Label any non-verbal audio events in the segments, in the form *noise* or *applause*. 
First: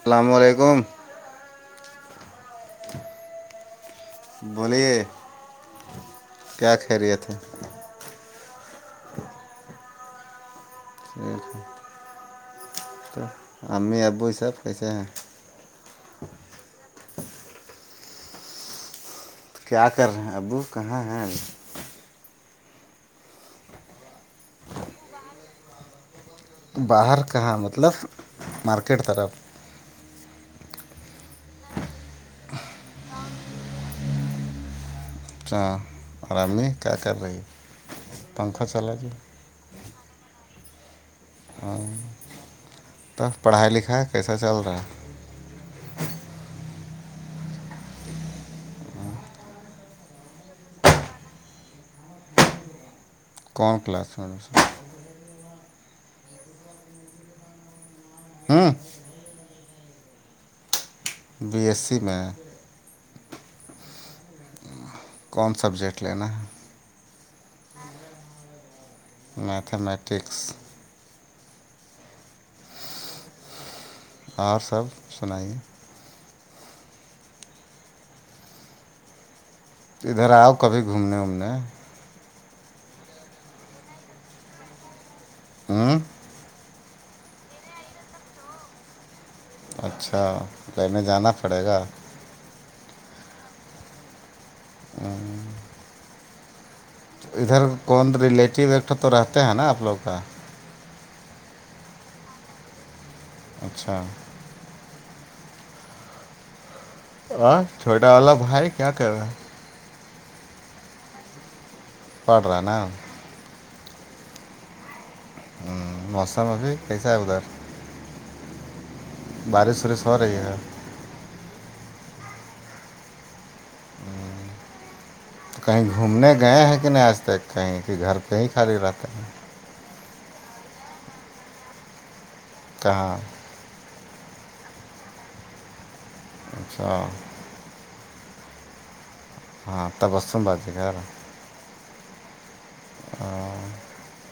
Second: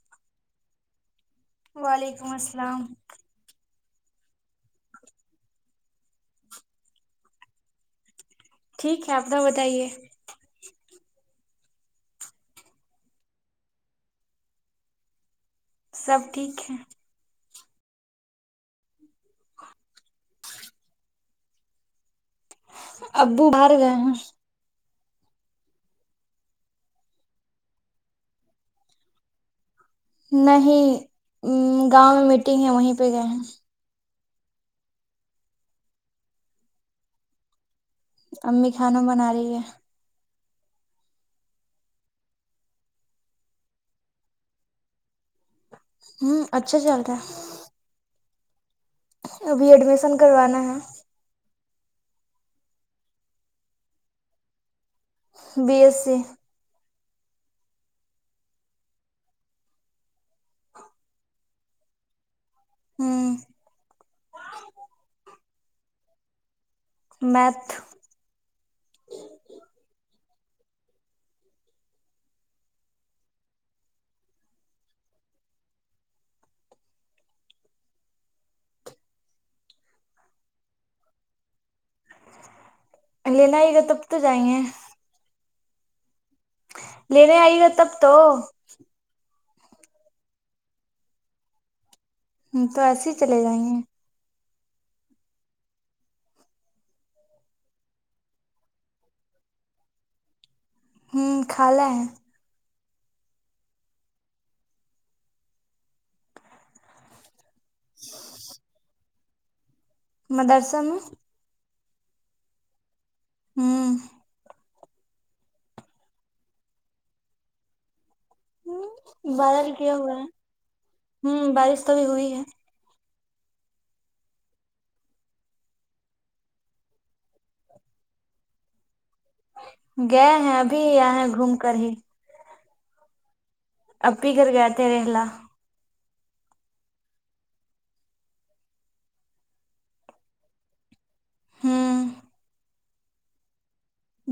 السلام علیکم وعلیکم السلام بولیے کیا کہ رہیے تھے ٹھیک ہے آپنا بتائیے ٹیک تو ہمیں آبوں سب کیسے ہیں سب ٹھیک ہے *unintelligible* کیا کر رہے ہیں ابو کہاں ہیں ابو باہر گئے ہیں باہر کہاں مطلب مارکیٹ طرف نہیں گاؤں میں میٹنگ ہے وہیں پہ گئے ہیں اچ ہاں آرام میں کیا کر رہی ہے پنکھا امی چلا کھانا جی بنا رہی ہے ہاں تب پڑھائی لکھائی کیسا چل رہا ہے ہوں اچھا چلتا ہے ابھی ایڈمیسن کروانا ہے کون کلاس میں سر بی ایس سی ہاں بی ایس سی میں ہاں کون سبجیکٹ لینا ہے میت میتھمیٹکس اور سب سنائیے ادھر آؤ کبھی گھومنے وومنے لینا ہی گا تب تو جائیں گے ہوں لینے آئی گا تب تو اچھا پنے جانا پڑے گا ہم تو ایسے ہی چلے گئے ہے *inaudible* ادھر کون ریلیٹیو ایکٹا تو رہتے ہیں نا آپ لوگ کا ہوں خالا ہے اچھا ہ چھوٹا والا بھائی کیا کر رہا مدرسا میں پڑ رہ نا ہوں ہوں مشا مفی پیسا آگودار بارہ بھی بارش کیا وارش ہوا ہو ہے رہی ہوں بارش تو بھی ہوئی ہے ہوں تو کہیں گھومنے گئے ہیں کہ نہیں آج تک کہیں کہ گھر پے کہیں خالی رہتے ہے گئے ہیں ابھی آ ہیں گھوم کر ہی کہاں اب ہی گھر گئے تھے رلا اچھا ہاں تبسم بازے گا ہوں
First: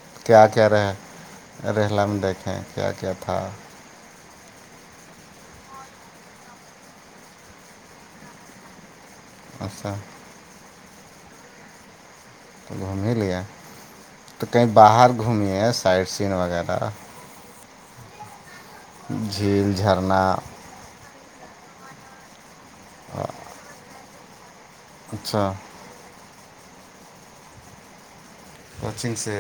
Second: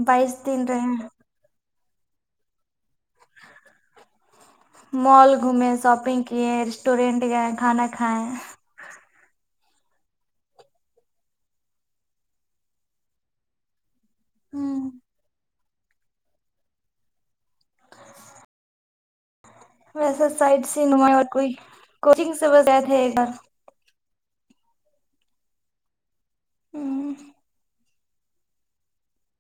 بائیس کیا دن کرے رہے رہ رہلا میں دیکھیں کیا کیا تھا مال گھومیں شاپنگ کیے ریسٹورینٹ گئے کھانا کھایا آچھا تو گھوم لے تو کہیں ہوں باہر گھمیس *unintelligible* سین وغیرہ جی ویسے سائڈ س ن اور کوئی کوچنگ سے *unintelligible* اچھا ہوں وچنگ سے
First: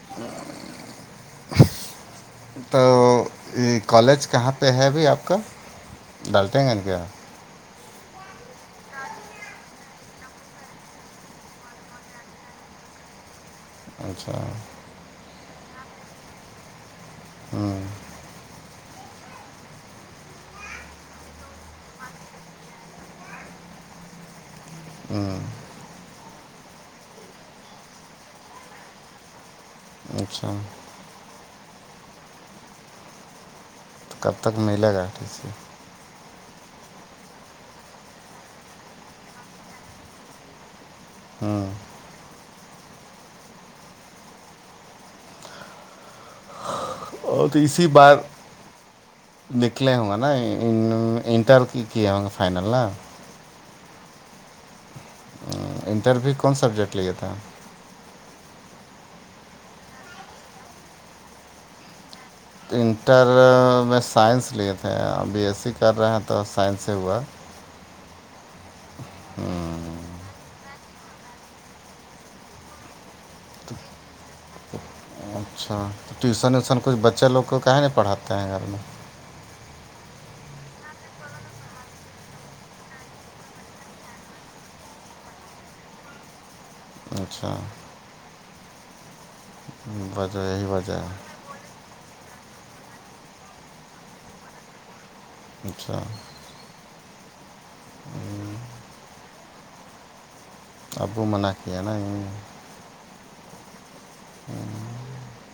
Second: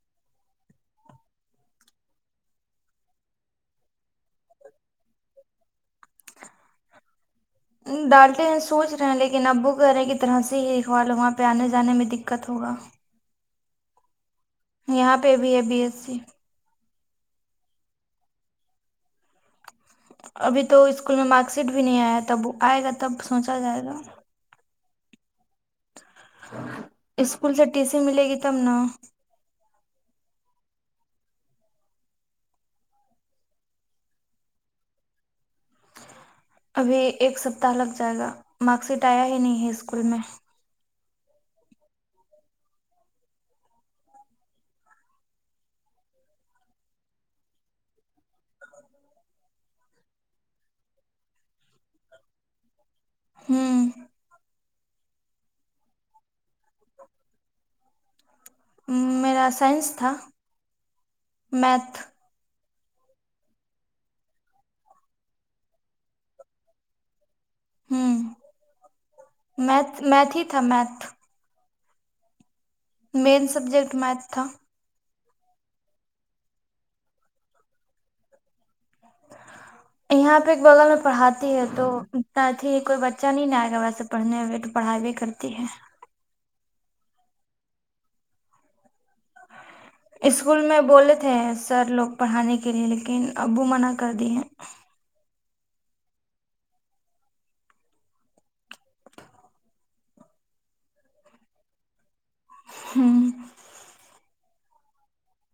*unintelligible* تو یہ کالج کہاں پہ ہے ابھی آپ کا ڈالتے ہیں کیا ڈالٹے ہیں سوچ رہے ہیں لیکن ابوک گرے کی طرح سے ہی دیکھوالو وہاں پہ آنے جانے میں دقت ہوگا اچھا ہے یہاں پہ بھی ہے بی ایس سی ہاں ابھی تو اسکول میں مارک شیٹ بھی نہیں آیا تب آئے گا تب سوچا جائے گا ہاں اسکول سے ٹی سی ملے گی تب نا اچھا تو کب تک ملے گاٹی سے ابھی ایک سپتہ لگ جائے گا مارک شیٹ آیا ہی نہیں ہے اسکول میں ہاں اور اسی بار نکلے ہوںگا نا انٹر کیا ہوںے فائنل نا ہوں انٹرویو کون سبجیکٹ لیاے تھا میرا سائنس تھا میتھ انٹر میں سائنس لیے تھے اور بی ایس سی کر رہے ہیں تو سائنس سے ہوا ہوں میتھ میتھ ہی تھا میتھ مین سبجیکٹ میتھ تھا اچھا تو ٹیوشن ویوسن کچھ بچے لوگ کو کہیں نہیں پڑھاتے ہیں گھر میں یہاں پہ ایک بغل میں پڑھاتی ہے تو ا اھی کوئی بچہ نہیں آئے گا ویسے پڑھنے میںئے تو پڑھائی بھی کرتی ہے اچھا وجہ اسکول یہی میں وجہ بولے تھے ہے سر لوگ پڑھانے کے لیے لیکن ابو منع کر دیے اچھا ابو منع کے ہے ن ہاں ہوں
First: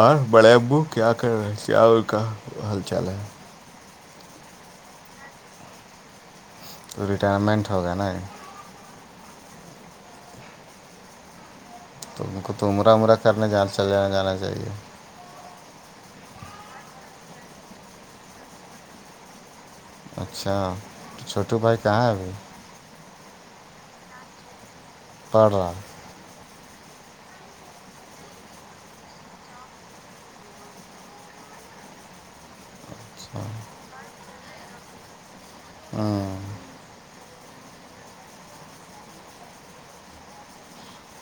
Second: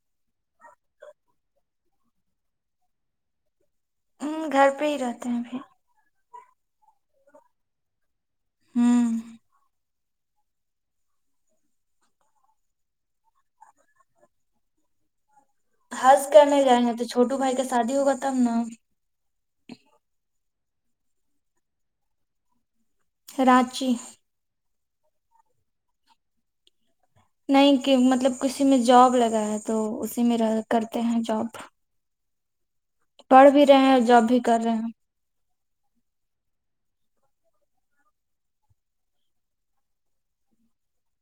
اور بڑے ابو کیا کر رہے کیا کا حال چال ہے ہ گھر پہ ہی رہتے ہیںبھر تو ریٹائرمنٹ ہوگا نا یہ ہوں تو ان کو تو عمرہ عمرہ کرنے جان چل جانا جانا چاہیے ہرض کرنے جائیں گے تو چھوٹو بھائی کا شادی ہوگا تب نا اچھا چھوٹو بھائی کہاں ہے ابھی راچی پڑا نہیں کہ مطلب کسی میں جاب لگا ہے تو اسی میں رہ کرتے ہیں جاب اچھا پڑھ بھی رہے ہیں اور جاب بھی کر رہے ہیں ہاں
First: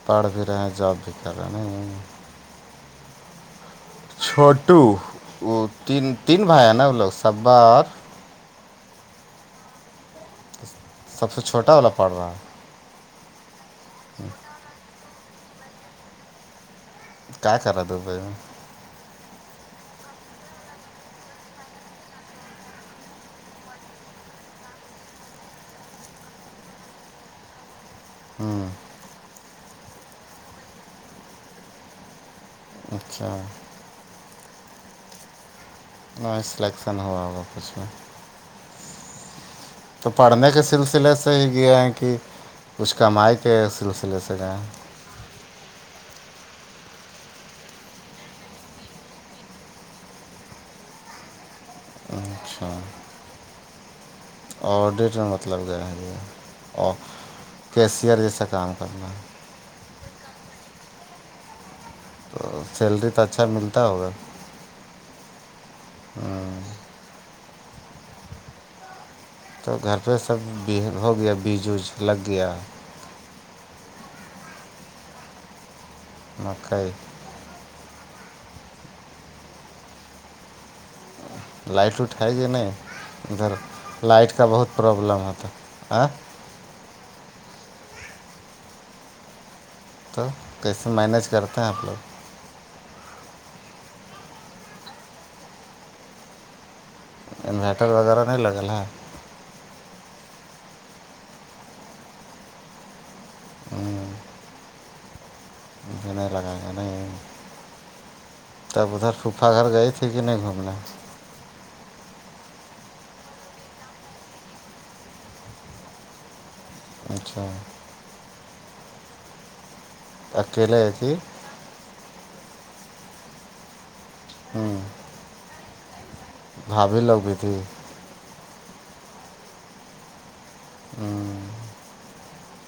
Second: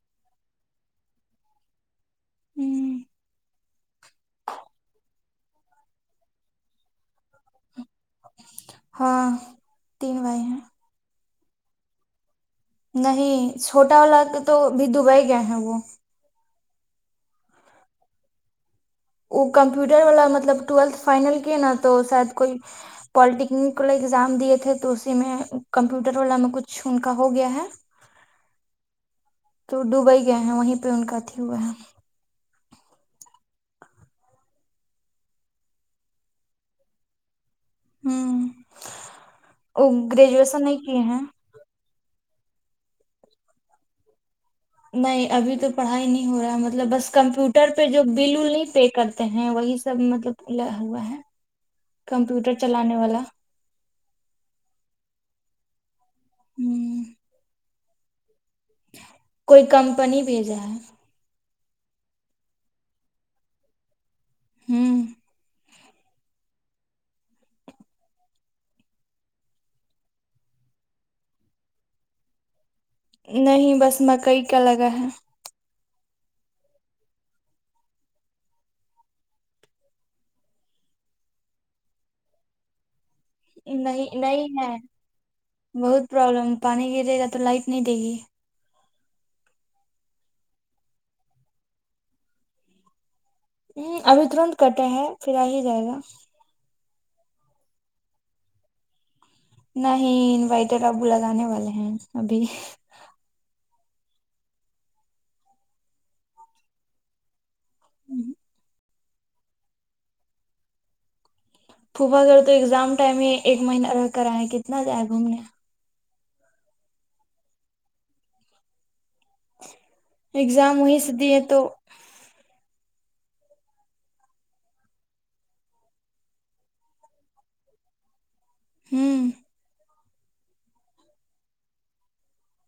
پڑھ بھی رہے ہیں جاب بھی کر رہے نہیں ہوں چھوٹو وہ تین تین بھائی ہیں نا وہ لوگ سب بار ہاں تین بھائی سب سے چھوٹا والا پڑ رہا ہے نہیں چھوٹا والا تو توب دبئی گئے ہیں وہ کیا کرا دو بائی ا کمپیوٹر والا مطلب ٹویلتھ فائنل کی نا تو شاید کوئی پالٹیکنک والے ایگزام دیے تھے تو اسی میں کمپیوٹر والا میں کچھ ان کا ہو گیا ہے ہاں تو دبئی گئے ہیں وہیں پہ ان کا ا تھی ہوا ہے اچھا ن سلیکشن ہوا ہوا کچھ میں ہوں تو پڑھنے کے سلسلے سے ہی یہ ہیں کہ کچھ کمائی کے سلسلے سے گئے ہیں نہیں ابھی تو پڑھائی نہیں ہو رہا مطلب بس کمپیوٹر پہ جو بل نہیں پے کرتے ہیں وہی سب مطلب ل ہوا ہے کمپیوٹر چلانے والا آڈٹ میں مطلب جو ہے یہ ہوں کیشئر جیسا کام کرنا ہے کوئی کمپنی بھیجا ہے تو سیلری تو اچھا ملتا ہوگا ہوں تو گھر پہ سب ہو گیا بیج وج لگ گیا نہیں بس مکئی کا لگا ہے مکئی لائٹ اٹھائے گ نہیں ادھر نہیں لائٹ کا نہیں بہت ہے پرابلم ہےتا آیں بہت پرابلم پانی گرے گا تو لائٹ نہیں دے گی تو کیسے مینیج کرتے ہیں آپ لوگ ہ ابھی ترنت کٹے ہے پھر آ ہی جائے گا انویٹر وغیرہ نہیں لگل ہے نہیں انوائٹر ابو لگانے والے ہیں ابھی ہاں نہیں لگائے گ نہیں ہوں *unintelligible* تب ادھر صوفا گھر گئی تھی کہ نہیں گھومنا پھوفا گڑ تو ایگزام ٹائم میں ایک مہینہ رہ کر آئے کتنا جائے گھومنے اچھا ایگزام اکیلے وہی سے کہ دی ہے تو ہاں گھا بھی لوگ گی تھی ہوں ہ *unintelligible*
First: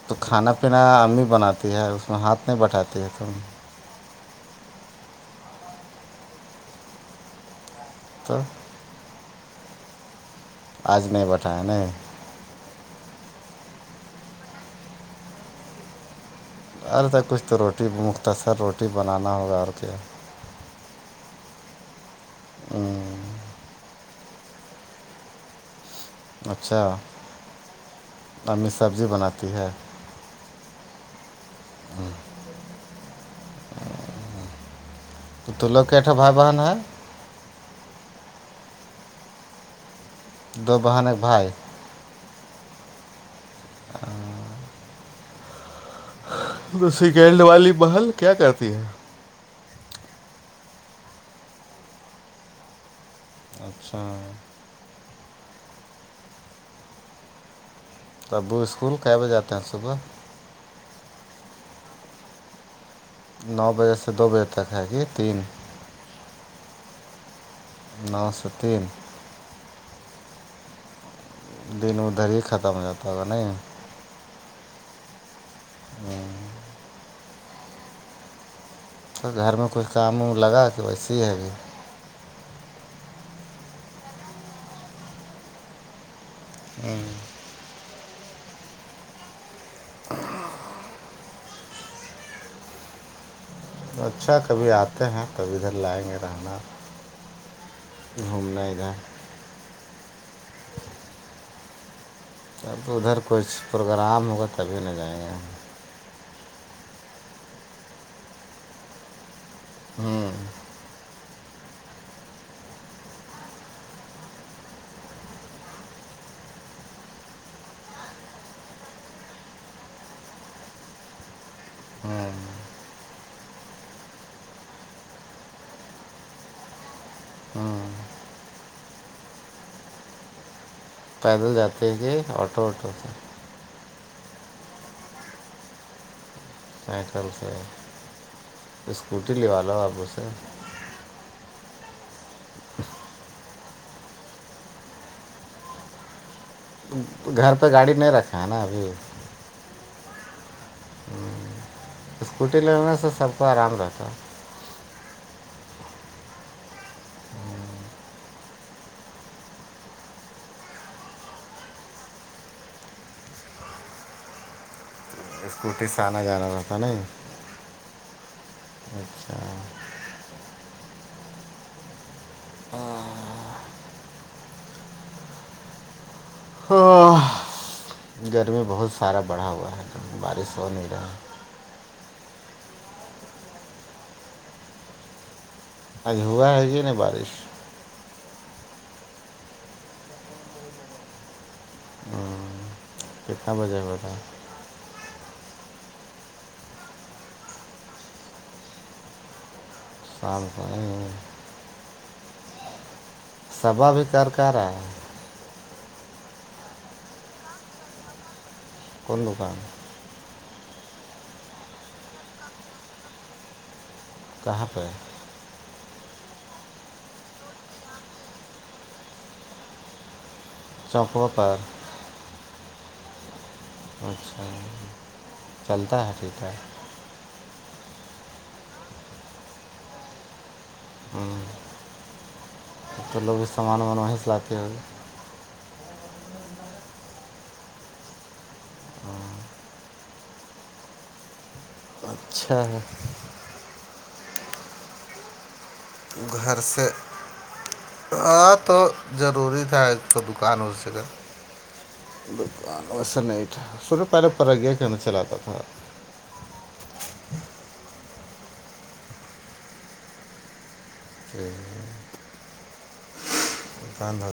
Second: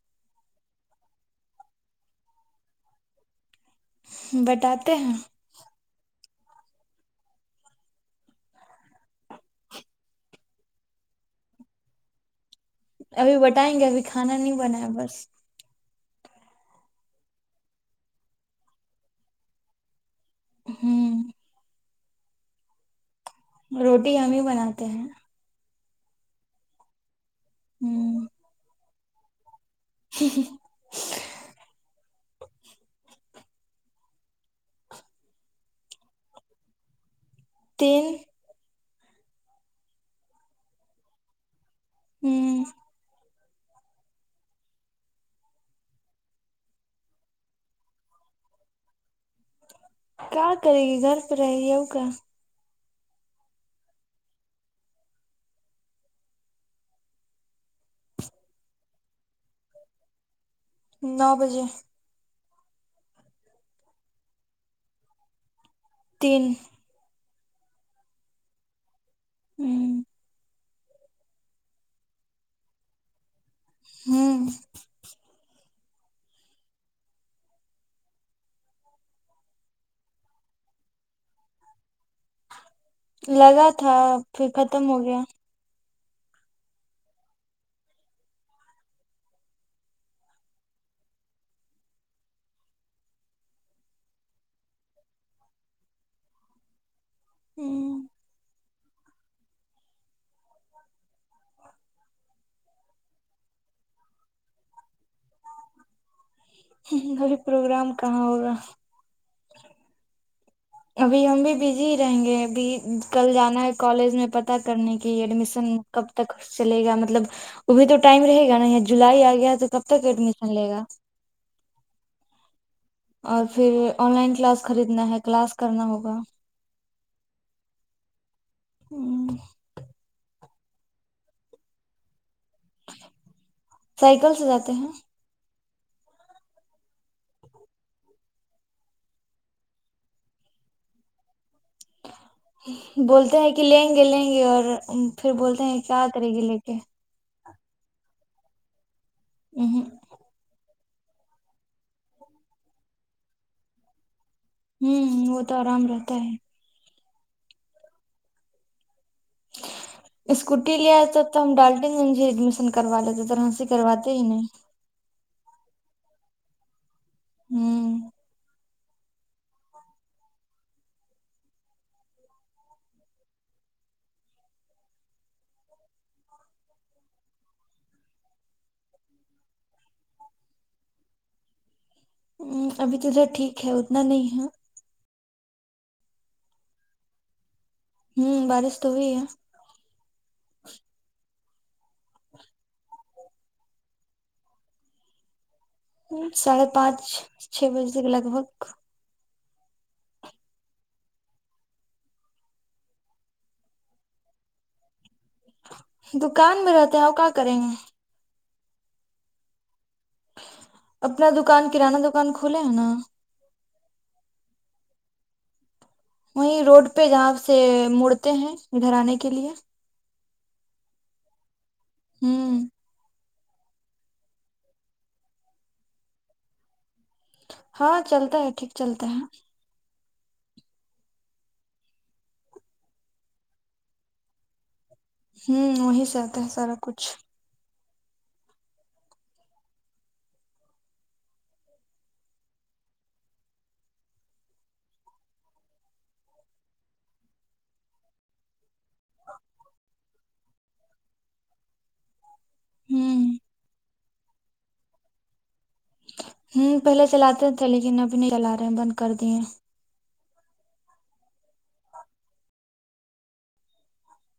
تو کھانا پینا امی بناتی ہے اس میں ہاتھ نہیں بٹھاتی ہے تو امی بٹاتے ہیں ہاں *unintelligible* آج نہیں بتایا نہیں ابھی بٹائیں گے ابھی کھانا نہیں بنایا بس ار تو کچھ تو روٹی مختصر روٹی بنانا ہوگا اور کیا ہوں *unintelligible* ہ *unintelligible* روٹی ہم ہی بناتے ہیں اچھا ہ امی سبزی بناتی ہے ہی ہ *unintelligible* ہاں *unintelligible* تو تو لو کےٹا بھائی بہن ہے تین *unintelligible* دو بہن ایک بھائی ہوں *unintelligible* ہ تو سیکینڈ والی محل کیا کرتی ہے کیا کرے گی گھر پہ رہے گی ا کا اچھا *unintelligible* تب وہ اسکول ک بجے آتے ہیں صبح نو بجے نو بجے سے دو بجے تک ہے کہی تین تین *unintelligible* نو سو تین ہوں *unintelligible* دن ادھر ہی ختم ہو جاتتاگ نہیں ہوں *unintelligible* تو گھر میں کچھ کام وم لگا کے ویسیے ہی ہے بھی لگا تھا پھر ختم ہو گیا ہوں *unintelligible* ہاں *unintelligible* اچھا کبھی آتے ہیں کبھی ادھر لائیں گے رہنا ہوں *unintelligible* گھومنا دہ *inaudible* جب ادھر کچئی پروگرام ہوگا تبھی نہ جائیں گا گی پروگرام کہاں ہو رہا ہوں *unintelligible* ابھی ہم بھی بزی رہیں گے ابھی کل جانا ہے کالج میں پتہ کرنے کی ایڈمیشن کب تک چلے گا مطلب ابھی تو ٹائم رہے گا نا یا جولائی آ گیا تو کب تک ایڈمیشن لے گا ہاں اور پھر آن لائن کلاس خریدنا ہے کلاس کرنا ہوگا ہاں ہوں پیدل جاتے کہے آٹو واٹو سے سائیکل سے جاتے ہیں سائیکل سے اسکوٹی لوا لو آپ اسے بولتے ہیں کہ لیں گے لیں گے اور پھر بولتے ہیں کیا آ کررے گی لے کے گھر پہ گاڑی نہیں رکھا ہے نا ابھی *unintelligible* ہ اسکوٹی لگانے سے سب کو آرام رہتا ہوں وہ تو آرام رہتا ہے *inaudible* اسکوٹی لے آئے تو تو ہم ڈالٹیں گےے ایڈمیشن کروا لیتے طر ہ سے کرواتے ہی نہیں اسکوٹی سے آنا جانا رہتا نہیں ہوں اچھا ہاں ہاں گرمی بہت سارا بڑھا ہوا ہے بارش ہو نہیں رہا ہ ابھی تو جوا ٹھیک ہے اتنا نہیں ہے اج ہوا ہے یہ نا بارش بارش تو ہوئی ہے ہوں کتنا بجے بتا ساڑھے پانچ چھ بجے تک لگ بھگ شام کو سبا بھی کر کر رہا ہے دکان میں رہتے ہیں اور کہ کریں گے قون دکان اپنا دکان کرانہ دکان کھولے ہے نا کہاں پہ وہیں روڈ پہ جہاں سے مڑتے ہیں گھراننے کے لیے *unintelligible* ہوں اچھا چلتا ہے ٹھیک ٹھاک ہاں چلتا ہے ٹھیک چلتا ہے ہوں تو لوگ بھی سامان وامان وہیں سے لاتے ہو گئے ہوں وہیں سے آتا ہے سارا کچھ ہاں اچھا ہے گھر سےے ہاں تو ضروری تھا تو دکان ہو سے کا ویسا ہوں نہیں تھا سنو پہلے پرگیا کہنا چلاتا تھا ہوں پہلے چلاتے تھے لیکن ابھی نہیں چلا رہے ہیں بند کر دیے *unintelligible*